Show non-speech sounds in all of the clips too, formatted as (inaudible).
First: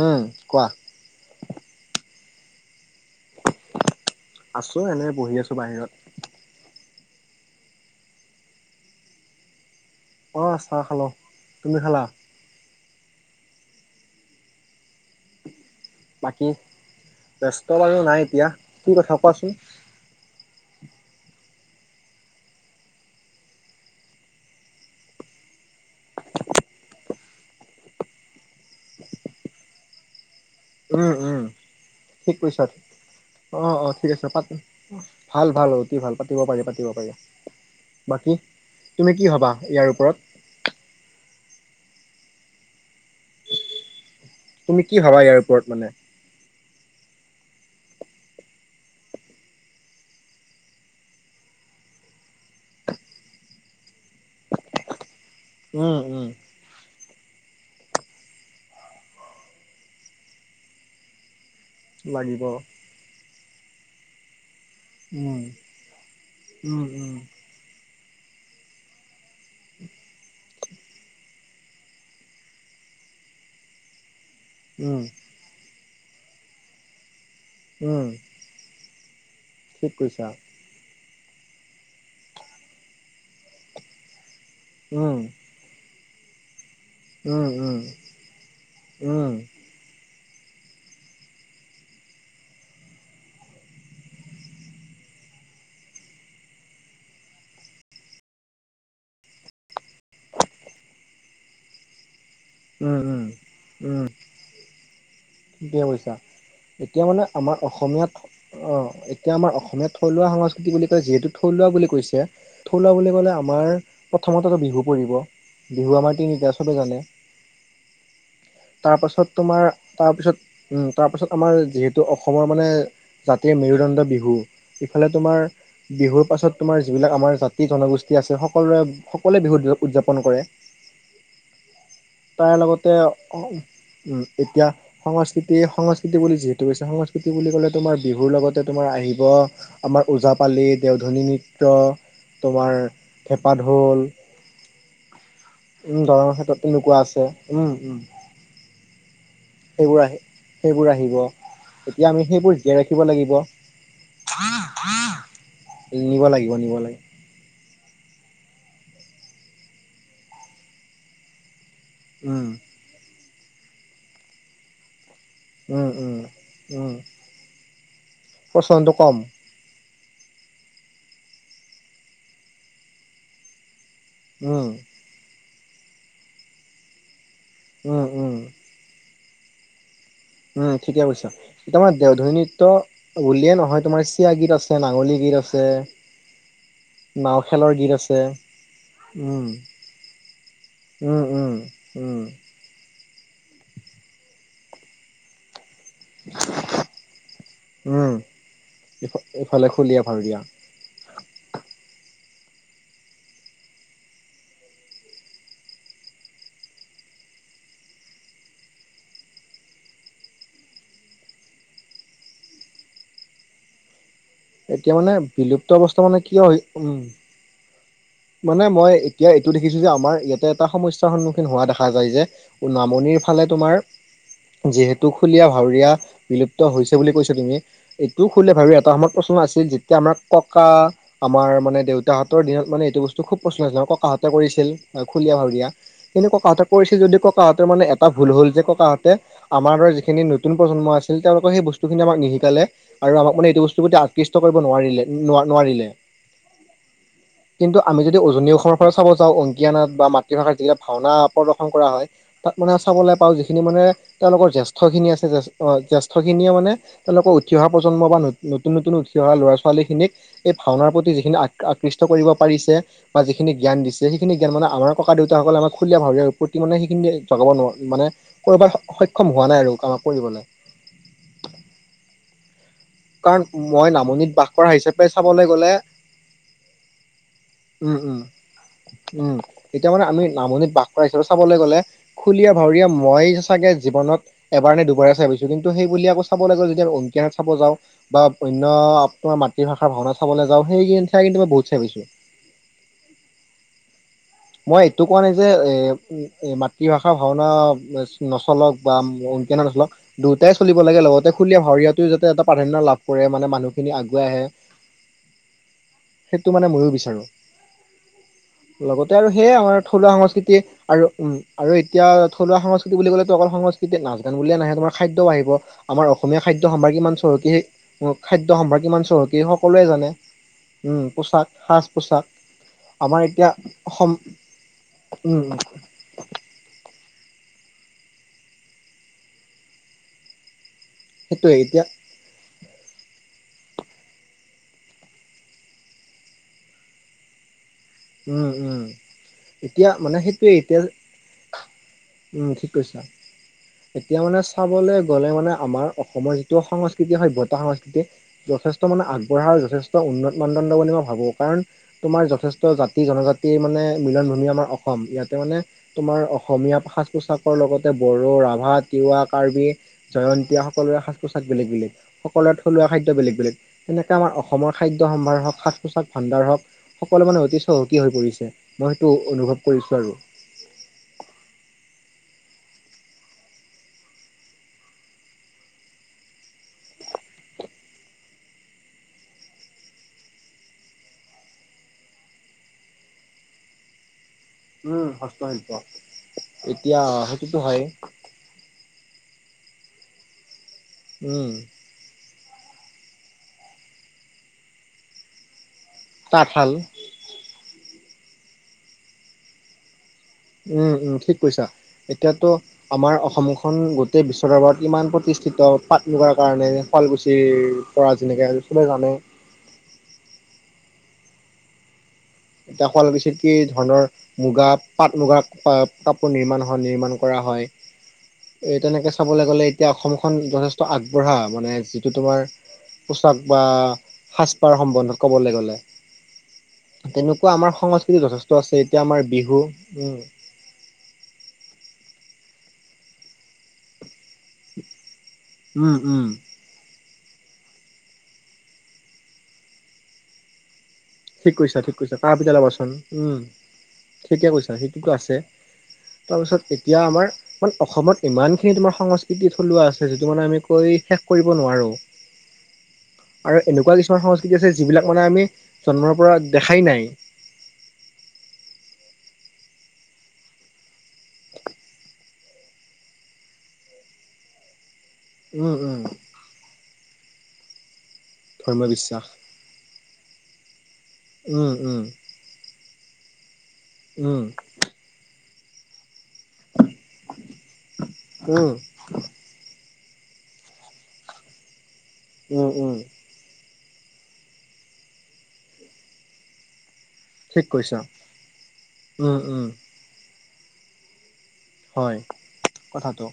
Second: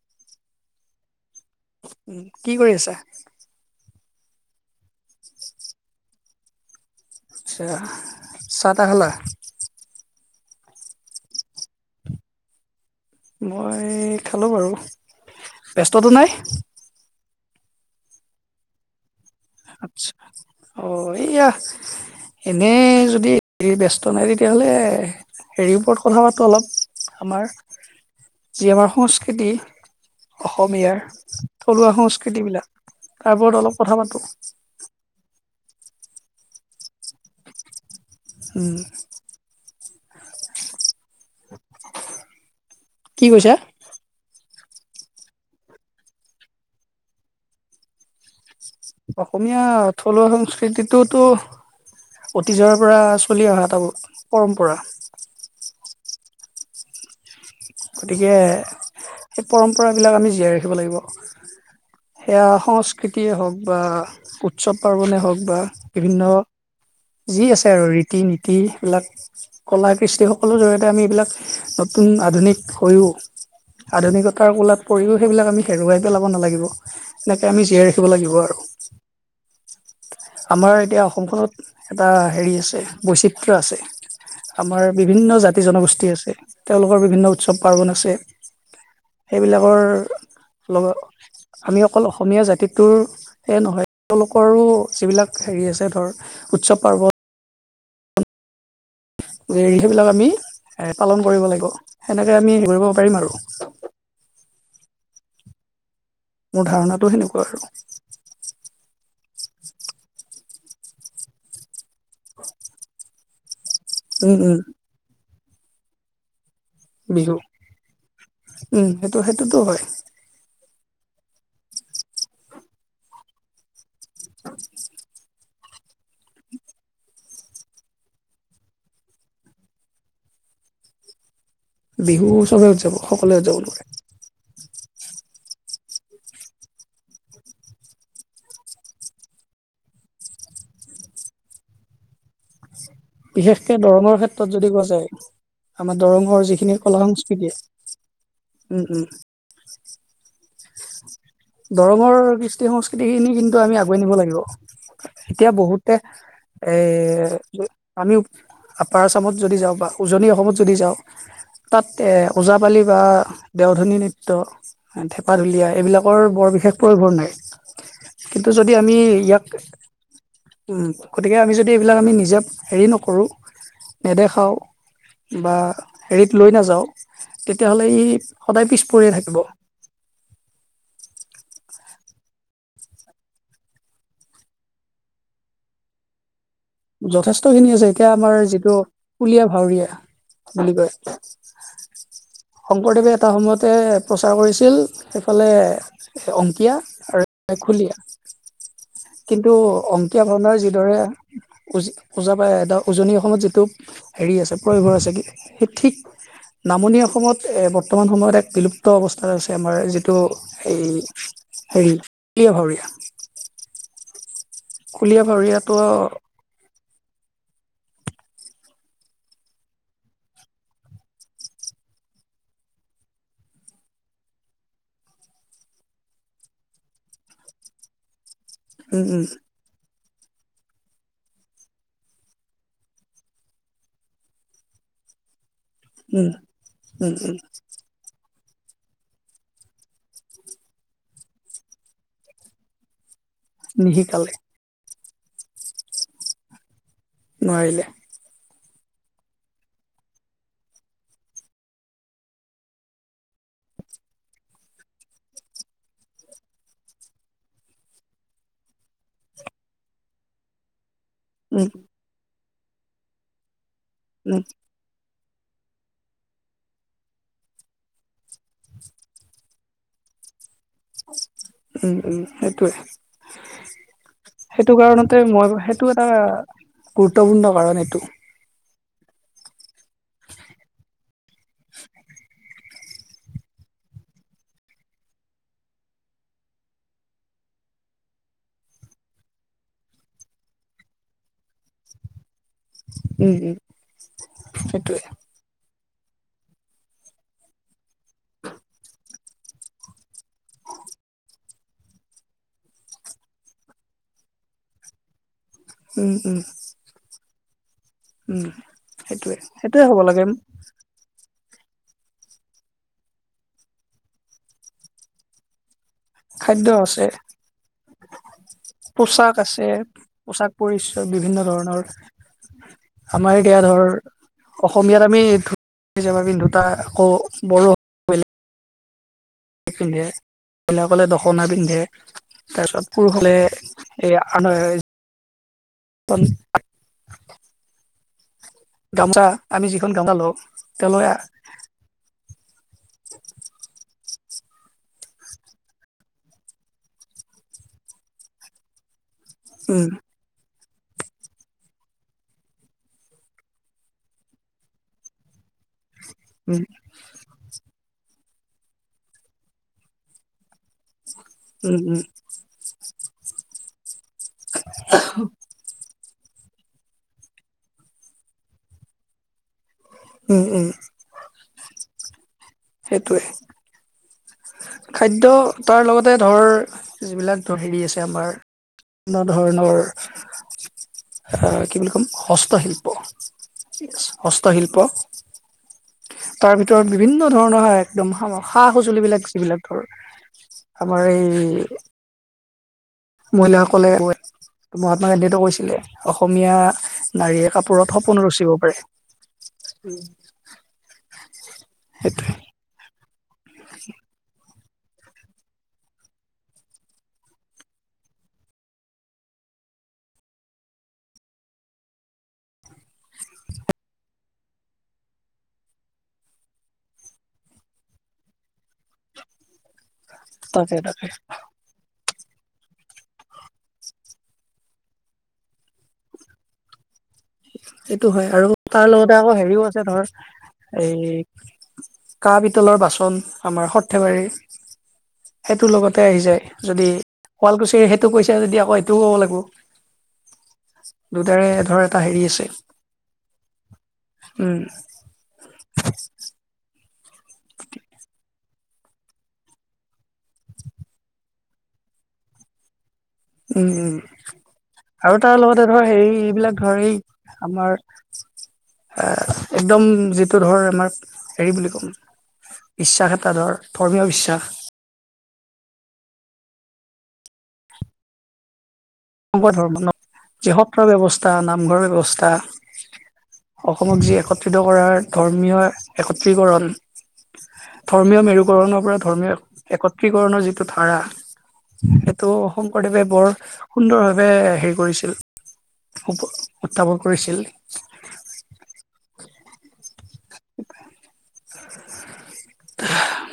উম, কোৱা উম, কি কৰি আছা আছো এনে বহি আছো বাহিৰত আচ্ছা চাহ তাহ খালা অ', চাহ খালো তুমি খালা মই খালোঁ বাৰু ব্যস্ততো নাই? বাকী ব্যস্তাৰও নাই এতিয়া কি কথা কোৱাচোন আচছা অ এইয়া এনে যদি ব্যস্ত নাই তেতিয়াহলে হেৰিৰ ওপৰত কথা পাতো অলপ আমাৰ যি আমাৰ সংস্কৃতি অসমীয়াৰ উম উম থলুৱা ঠিক কৈছা সংস্কৃতিবিলাক তাৰ ওৰত অ অলপ অ কথা ঠিক পাতো আছে ভাল ভাল অতি ভাল পাতিব পাৰি পাতিব পাৰি বাকী উম তুমি কি ভাবা ইয়াৰ ওপৰত কি কৈছা তুমি কি ভাবা ইয়াৰ ওপৰত মানে অসমীয়া থলুৱা সংস্কৃতিটোতো অতীজৰ পৰা চলি অহা এটা পৰম্পৰা। উম, উম। গতিকে সেই পৰম্পৰাবিলাক আমি জীয়াই ৰাখিব লাগিব। লাগিব সেয়া সংস্কৃতিয়ে হওঁক বা উৎসৱ - পাৰ্বণেই হওঁক উম বা বিভিন্ন উম উম যি আছে আৰু ৰীতি -নীতি সেইবিলাক কলা -কৃষ্টিসকলৰ জৰিয়তে আমি এইবিলাক নতুন আধুনিক হৈও আধুনিকতাৰ কোলাত উম পৰিও সেইবিলাক আমি হেৰুৱাই পেলাব নালাগিব। এনেকৈ আমি জীয়াই উম ৰাখিব লাগিব আৰু ঠিক কৰিছ আৰু আমাৰ এতিয়া অসমখনত এটা হেৰি আছে বৈচিত্ৰ আছে। আমাৰ উম বিভিন্ন জাতি -জনগোষ্ঠী আছে। তেওঁলোকৰ বিভিন্ন উম উৎসৱ উম -পাৰ্বণ আছে উম সেইবিলাকৰ লগত আমি অকল অসমীয়া জাতিটোৰ নহয় তেওঁলোকৰো যিবিলাক হেৰি আছে ধৰ উৎসৱ পাৰ্বন সেইবিলাক আমি পালন কৰিব লাগিব সেনেকৈ আমি হ কৰিব উম পাৰিম উম আৰু উম, ঠিকে কৈছা মোৰ এতিয়া ধাৰণাটো মানে সেনেকুৱা আৰু আমাৰ অসমীয়াত অ' এতিয়া আমাৰ অসমীয়াত থলুৱা সংস্কৃতি বুলি কয় যিহেতু থলুৱা বুলি কৈছে থলুৱা বুলি ক'লে আমাৰ উম উম প্ৰথমত বিহু বিহু আমাৰ তিনিটা চবে জানে বি (unintelligible) তাৰপাছত তোমাৰ তাৰপিছত তাৰপাছত আমাৰ যিহেতু অসমৰ মানে জাতিয় মেৰুদণ্ড বিহু ইফালে তোমাৰ বিহুৰ পাছত তোমাৰ যিবিলাক আমাৰ জাতি জনগোষ্ঠী আছে সকলোৰে সকলোৱে বিহু উদযাপন কৰে। বিহু তাৰ চবে উদযাব লগতে সকলোৱে উদযাপন কৰে উ এতিয়া সংস্কৃতি, সংস্কৃতি বুলি যিহেতু কৈছে সংস্কৃতি বুলি ক'লে তোমাৰ বিহুৰ লগতে তোমাৰ আহিব। আমাৰ ওজাপালি দেওধনী নৃত্য তোমাৰ ঢেপা বিশেষকে ঢোল দৰঙৰ ক্ষেত্ৰত যদি কোৱা যায় আমাৰ উম দৰঙৰ ক্ষেত্ৰত যিখিনি তেনেকুৱা কলা সং আছে উম, সেইবোৰ আহ সেইবোৰ আহিব। ধৰ্ম এতিয়া আমি সেইবোৰ কৃষ্টি জীয়াই ৰাখিব সংস্কৃতি লাগিব খিনি কিন্তু আমি আগুৱাই নিব লাগিব এতিয়া বহুতে নিব লাগিব নিব লাগিব এ'। আমি আপাৰ আছামত যদি যাওঁ বা উজনি অসমত যদি যাওঁ তাত এ উম ওজাপালি বা দেওধনী নৃত্য উম (unintelligible) উম বৰ বিশেষ উম প্ৰয়োভন নাই কিন্তু যদি প্ৰচলনটো আমি কম ইয়াক গতিকে আমি যদি এইবিলাক আমি নিজে হেৰি নকৰোঁ নেদেখাওঁ উম বা হেৰিত লৈ নাযাওঁ তেতিয়াহ'লে উম ই উম সদায় পিছ পৰিয়ে থাকিব উম ঠিকে কৈছা। তাৰমাৰ দেওধনী নৃত্য বুলিয়ে নহয় তোমাৰ চিয়া গীত আছে নাঙলী গীত আছে। নাও যথেষ্ট খিনি খেলৰ গীত আছে এতিয়া আমাৰ যিটো ঢুলীয়া উম। -ভাৱৰীয়া বুলি কয় উম, উম, উম। শংকৰদেৱে এটা সময়তে প্ৰচাৰ কৰিছিল সেইফালে অংকীয়া আৰু উম, ইফ খুলীয়া কিন্তু ইফালে খুলীয়া অংকীয়া ভাৱৰীয়া। ভাওনাৰ যি যিদৰে উজা, ওজা, উজনি অসমত যিটো হেৰি আছে প্ৰয়োভৰ আছে সেই ঠিক নামনি অসমত এ বৰ্তমান সময়ত এক বিলুপ্ত অৱস্থাত আছে আমাৰ যিটো সেই হেৰি খুলীয়া ভাৱৰীয়া। এতিয়া মানে কুলীয়া বিলুপ্ত ভাৱৰীয়াটো অৱস্থা মানে কিয়? উম। মানে মই এতিয়া এইটো দেখিছো যে আমাৰ ইয়াতে এটা সমস্যাৰ সন্মুখীন হোৱা দেখা যায় যে নামনিৰ ফালে তোমাৰ যিহেতু খুলীয়া ভাৱৰীয়া বিলুপ্ত হৈছে বুলি কৈছা তুমি এইটোও খুলীয়া ভাৱৰীয়া এটা উম সময়ত প্ৰশ্ন আছিল যিটো এতিয়া আমাৰ ককা আমাৰ মানে দেউতাহঁতৰ দিনত মানে এইটো বস্তু খুব প্ৰচ্চন্ন আছিল ককাহঁতে কৰিছিল খুলীয়া ভাৱৰীয়া উম কিন্তু উম ককাহঁতে কৰিছিল উম যদি উম ককাহঁতৰ মানে এটা ভুল হ'ল যে ককাহঁতে আমাৰে দৰে যিখিনি নতুন প্ৰজন্ম আছিল তেওঁলোকে সেই বস্তুখিনি আমাক নিশিকালে আৰু আমাক মানে এইটো বস্তুৰ প্ৰতি নিশিকালে আকৃষ্ট কৰিব নোৱাৰিলে ন নোৱাৰিলে কিন্তু নোৱাৰিলে আমি যদি উজনি অসমৰ পৰা চাব যাওঁ অংকীয়া নাট বা মাতৃভাষাত যিবিলাগ ভাওনা প্ৰদৰ্শন কৰা হয়। তাত মানে চাবলৈ পাওঁ যিখিনি মানে তেওঁলোকৰ জ্যেষ্ঠ খিনি আছে অহ জ্যেষ্ঠখিনিয়ে মানে তেওঁলোকৰ উঠি অহা প্ৰজন্মৰ বা নতুন নতুন উঠি অহা ল'ৰা ছোৱালী খিনিক এই ভাওনাৰ প্ৰতি যি আ উম আকৃষ্ট কৰিব পাৰিছে বা যিখিনি জ্ঞান দিছে সেইখিনি উম জ্ঞান মানে আমাক ককা দেউতাসকলে আমাৰ খুলীয়া ভাবে প্ৰতি মানে সেইখিনি জগাব নোৱাৰে মানে কৰ'বাত সক্ষম হোৱা নাই আৰু কাম কৰিবলে। উম উম সেইটোৱে। কাৰণ মই নামনিত বাস কৰা সেইটো হিচাপে কাৰণতে চাবলৈ মই গ'লে সেইটো এটা গুৰুত্বপূৰ্ণ কাৰণ উম এইটো উম উম এতিয়া মানে আমি নামনিত বাস কৰা হিচাপে চাবলৈ গ'লে। খুলীয়া ভাৱৰীয়া মই চাগে জীৱনত। এবাৰ নে দুবাৰে চাই পাইছোঁ কিন্তু বুলি আকৌ চাব লাগিব যেতিয়া অংকিয়াত চাব যাওঁ। বা বন্য আৰু তোমাৰ মাতৃভাষাৰ ভাওনা চাবলৈ যাওঁ সেই চাই কিন্তু মই বহুত চাই পাইছোঁ। উম উম মই সেইটোৱে এইটো কোৱা নাই। যে এ মাতৃভাষাৰ ভাওনা নচলক বা অংকীয়া নচলক দুয়োটাই চলিব লাগে লগতে খুলীয়া ভাৱৰীয়াটো যাতে এটা প্ৰাধান্য লাভ কৰে মানে মানুহখিনি আগুৱাই আহে। উম উম সেইটো মানে ময়ো বিচাৰোঁ। উম লগতে আৰু সেইটোৱে সেইয়ে আমাৰ সেইটোৱে হ'ব থলুৱা লাগে সংস্কৃতিয়ে আৰু উম আৰু এতিয়া থলুৱা সংস্কৃতি বুলি ক'লেতো অকল সংস্কৃতি নাচ গান বুলিয়ে নাহে তোমাৰ খাদ্যও আহিব। আমাৰ অসমীয়া খাদ্য সম্ভাৰ কিমান? চহকী উম খাদ্য সম্ভাৰ কিমান পোচাক চহকী আছে সকলোৱে জানে পোচাক পৰিচয় বিভিন্ন পোচাক ধৰণৰ সাজ-পোচাক। আমাৰ এতিয়া অসম অসমীয়াত আমি উম পিন্ধো দুটা আকৌ বড়ো পিন্ধে মহিলা সকলে দখনা সেইটোয়ে পিন্ধে এতিয়া তাৰপিছত পুৰুষসকলে এই উম উম গামোচা আমি এতিয়া যিখন গামোচা মানে লওঁ সেইটোৱে এতিয়া তেওঁলোকে উম ঠিক কৈছা। এতিয়া মানে চাবলৈ গ'লে মানে আমাৰ অসমৰ যিটো সংস্কৃতি সভ্যতা সংস্কৃতি যথেষ্ট মানে আগবঢ়া আৰু উম যথেষ্ট উন্নত মানদণ্ড বুলি মই ভাবো কাৰণ তোমাৰ যথেষ্ট জাতি জনজাতিৰ মানে মিলন ভূমি আমাৰ অসম ইয়াতে মানে তোমাৰ উম অসমীয়া সাংস্কৃতি পোচাকৰ লগতে বড়ো ৰাভা তিৱা কাৰ্বি জয়ন্তীয়া সকলোৰে সাজ পোচাক বেলেগ উম উম বেলেগ সকলৰে থলুৱা খাদ্য বেলেগ বেলেগ এনেকে আমাৰ অসমৰ খাদ্য সম্ভাৰ হওক সাজ পোচাক ভাণ্ডাৰ হওক সকলো মানে অতি চহকী হৈ পৰিছে মই সেইটো অনুভৱ কৰিছো আৰু। ওম ওম সেইটোৱে। খাদ্য তাৰ লগতে ধৰ যিবিলাক হেৰি আছে আমাৰ বিভিন্ন ধৰণৰ অ কি বুলি ক'ম হস্তশিল্প। হস্তশিল্প, উম হস্তশিল্প তাৰ ভিতৰত এতিয়া বিভিন্ন সেইটোতো ধৰণৰ হয় একদম সামগ সা-সজুলিবিলাক যিবিলাক ধৰ আমাৰ উম এই মহিলাসকলে ক মহাত্মা গান্ধীয়েতো কৈছিলে অসমীয়া তাঁতশাল নাৰীয়ে কাপোৰত সপোনো ৰচিব পাৰে। উম উম ঠিক কৈছা, সেইটোৱে। এতিয়াতো আমাৰ অসমখন গোটেই বিশ (unintelligible) ইমান প্ৰতিষ্ঠিত পাট মুগাৰ কাৰণে শুৱালকুছিৰ পৰা যেনেকৈ চবে জানে। এতিয়া শুৱালকুছিত কি ধৰণৰ মুগা পাট মুগাৰ কাপোৰ নিৰ্মাণ হয় নিৰ্মাণ কৰা হয়। এ তেনেকে চাবলৈ গ'লে এতিয়া অসমখন তাকে যথেষ্ট তাকে। আগবঢ়া মানে যি যিটো তোমাৰ পোচাক বা সাজপাৰ সম্বন্ধত ক'বলৈ গ'লে। তেনেকুৱা আমাৰ সেইটো সংস্কৃতি হয় আৰু যথেষ্ট আছে তাৰ এতিয়া লগতে আমাৰ আকৌ বিহু হেৰিও আছে ধৰ উম এই কাঁহ পিতলৰ বাচন আমাৰ সৰ্থেবাৰীৰ। সেইটো উম লগতে আহি উম যায় যদি শুৱালকুছি সেইটো কৈছা যদি আকৌ সেইটোও ক'ব লাগিব। দুটাৰে ঠিক কৈছা ধৰ ঠিক এটা কৈছা হেৰি আছে কাঁহ-পিতলৰ বাচন উম ঠিকে উম কৈছা সেইটোতো আছে। তাৰপিছত এতিয়া আমাৰ অসমত ইমানখিনি তোমাৰ সংস্কৃতি থলুৱা আছে যিটো মানে আমি কয় শেষ কৰিব নোৱাৰো। (inaudible) আৰু উম উম এনেকুৱা কিছুমান সংস্কৃতি আছে যিবিলাক আৰু মানে তাৰ আমি লগতে ধৰ হেৰি জন্মৰ পৰা এইবিলাক দেখাই ধৰ এই নাই আমাৰ এ একদম যিটো ধৰ আমাৰ হেৰি বুলি ক'ম। বিশ্বাস এটা ধৰ ধৰ্মীয় বিশ্বাস। উম উম ধৰ্ম বিশ (unintelligible) ধৰ্মত যি সত্ৰৰ ব্যৱস্থা উম নামঘৰ উম ব্যৱস্থা অসমক যি উম একত্ৰিত কৰাৰ ধৰ্মীয় একত্ৰিকৰণ ধৰ্মীয় উম মেৰুকৰণৰ পৰা ধৰ্মীয় একত্ৰিকণৰ যিটো ধাৰা তো উম উম শংকৰদেৱে বৰ সুন্দৰ ভাৱে হেৰি কৰিছিল। উত্থাপন কৰিছ ঠিক কৈছ, উম উম। হয় কথাটো।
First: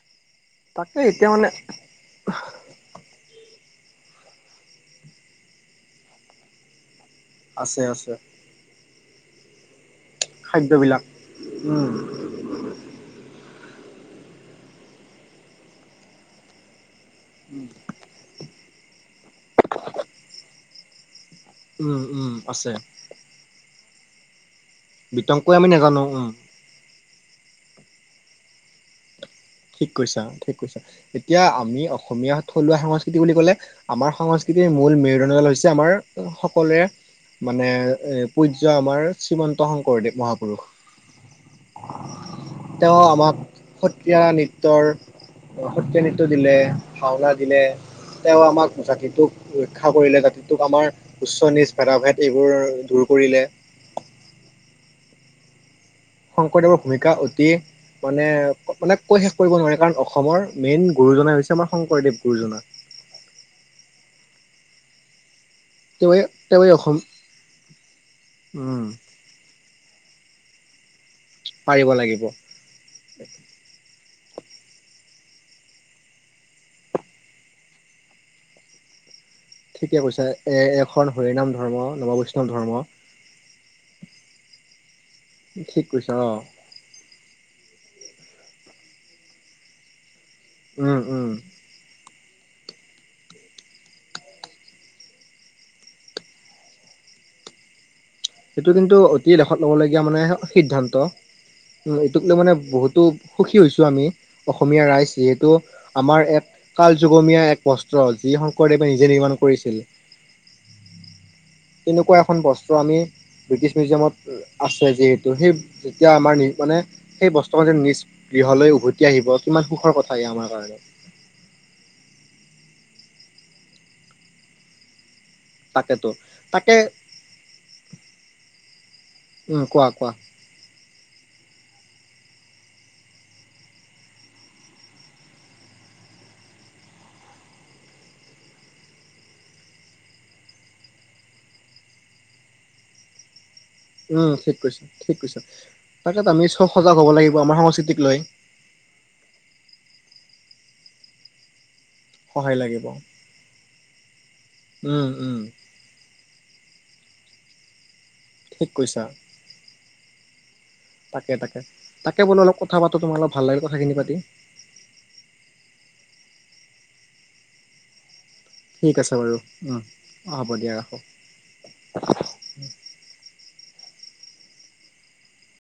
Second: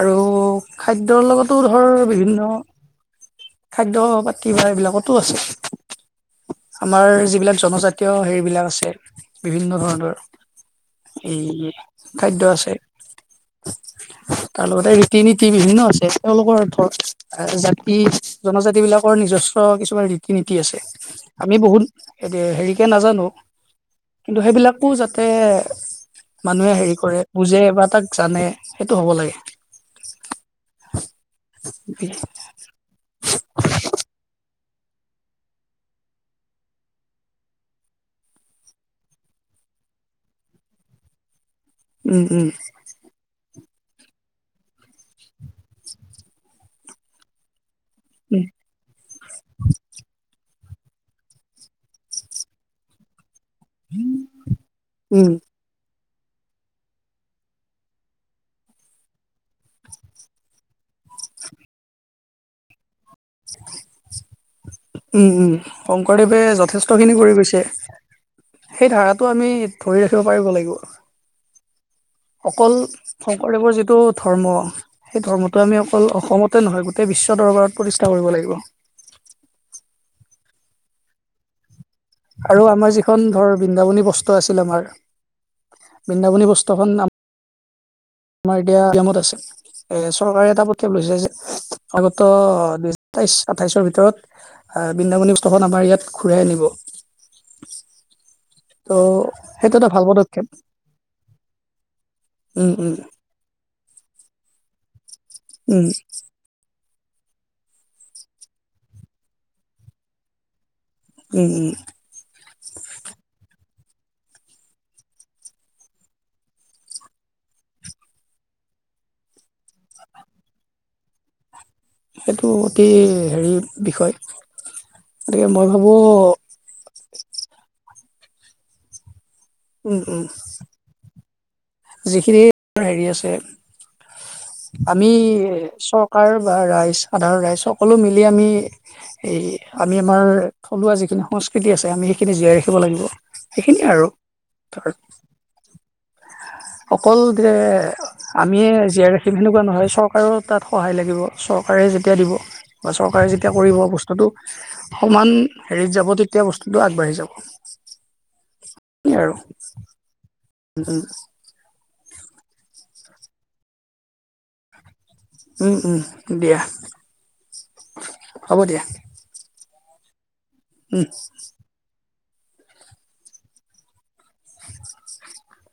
আৰু তাকে খাদ্যৰ এতিয়া মানে লগতো ধৰ বিভিন্ন খাদ্য বাতি বা এইবিলাকতো আছে, আমাৰ যি এইবিলাক আছে জনজাতীয় আছে হেৰিবিলাক আছে বিভিন্ন ধৰণৰ খাদ্যবিলাক এই উম খাদ্য আছে তাৰ লগতে ৰীতি নীতি বিভিন্ন আছে তেওঁলোকৰ ধৰ জাতি জনজাতি বিলাকৰ নিজস্ব কিছুমান ৰীতি নীতি আছে। আমি বহুত উম উম (unintelligible) আছে হেৰিকে নাজানো। কিন্তু সেইবিলাকো যাতে বিতংকৈ আমি নাজানো উম মানুহে হেৰি কৰে বুজে বা তাক জানে সেইটো হ'ব লাগে। ঠিক কৈছা, ঠিক কৈছা। এতিয়া আমি অসমীয়া থলুৱা সা কৃতি বুলি ক'লে আমাৰ সংস্কৃতিৰ মূল মেৰুদণ্ড ডাল হৈছে আমাৰ সকলোৰে মানে এ পূৰ্য্য আমাৰ শ্ৰীমন্ত শংকৰদেৱ মহাপুৰুষ উম্ উম্। তেওঁ আমাক এতিয়া নৃত্যৰ সত্ৰীয়া নৃত্য দিলে, ভাওনা দিলে। তেওঁ উম আমাক জাতিটোক ৰক্ষা কৰিলে, জাতি তোক আমাৰ উচ্চ নিজ ভেদা-ভেদ এইবোৰ দূৰ কৰিলে। উম। শংকৰদেৱৰ ভূমিকা অতি মানে মানে কৈ শেষ কৰিব নোৱাৰি কাৰণ অসমৰ মেইন গুৰুজনাই হৈছে আমাৰ শংকৰদেৱ গুৰুজনা। উম উম। তেওঁৱে শংকৰদেৱে তেওঁৱে অসম যথেষ্টখিনি কৰি গৈছে। উম সেই ধাৰাত টো আমি ধৰি ৰাখিব পাৰিব লাগিব। পাৰিব লাগিব। অকল শংকৰদেৱৰ যিটো ধৰ্ম সেই ধৰ্মটো আমি অকল অসমতে নহয়, গোটেই বিশ্ব দৰবাৰত প্ৰতিষ্ঠা কৰিব লাগিব। ঠিকে কৈছো এ এখন হৰি নাম ধৰ্ম নৱ বৈষ্ণৱ আৰু ধৰ্ম আমাৰ যিখন ধৰ বৃন্দাবনী বস্ত্ৰ আছিল আমাৰ ঠিক কৈছা অ বৃন্দাবনী বস্ত্ৰ তহন নাম আমাৰ এতিয়া গিয়ামত আছে এ চৰকাৰে এটা পদক্ষেপ উম লৈছে উম যে আগত ত' সাতাইছ আঠাইছৰ ভিতৰত বৃন্দাবন বস্ত্ৰ খন আমাৰ ইয়াত ঘূৰাই আনিব। সেইটো ত' কিন্তু অতি লেখত ল'ব সেইটো এটা ভাল লগীয়া মানে পদক্ষেপ সিদ্ধান্ত, এইটোক লৈ মানে উম উম বহুতো সুখী হৈছো আমি, অসমীয়া ৰাইজ যিহেতু উম আমাৰ এক কাল যুগমীয়া এক বস্ত্ৰ, যি শংকৰদেৱে নিজে নিৰ্মাণ কৰিছিল। এই তেনেকুৱা এখন বস্তু আমি ব্ৰিটিছ মিউজিয়ামত আছে যিহেতু, সেই যেতিয়া আমাৰ নি মানে সেই বস্ত্ৰ ম যে নিজ গৃহলৈ উভতি আহিব। কিমান সুখৰ কথা এইয়া আমাৰ কাৰণে। সেইটো অতি হেৰি বিষয়। গতিকে মই ভাবো তাকেতো তাকে কোৱা উম কোৱা ওম যিখিনি হেৰি আছে আমি চৰকাৰ বা ৰাইজ সাধাৰণ ৰাইজ সকলো মিলি আমি এই আমি আমাৰ থলুৱা যিখিনি সংস্কৃতি আছে, আমি সেইখিনি জীয়াই ৰাখিব লাগিব সেইখিনিয়ে আৰু উম' ঠিক কৈছ, ধৰ ঠিক কৈছ, তাকেতো আমি চব সজাগ হ'ব অকল লাগিব যে আমাৰ সংস্কৃতিক লৈ। আমিয়ে জীয়াই ৰাখিম সেনেকুৱা নহয়, চৰকাৰেও তাত সহায় লাগিব। চৰকাৰে যেতিয়া দিব সহায় লাগিব বা চৰকাৰে যেতিয়া কৰিব বস্তুটো উম সমান উম হেৰিত যাব তেতিয়া বস্তুটো আগবাঢ়ি যাব ঠিক কৈছা এই আৰু তাকে তাকে তাকে বোলো অলপ কথা পাতো তোমাৰ অলপ ভাল লাগিলে কথাখিনি পাতি উম উম, দিয়া। হ'ব দিয়া ঠিক আছে বাৰু, হ'ব দিয়া উম। ৰাখোঁ (inaudible)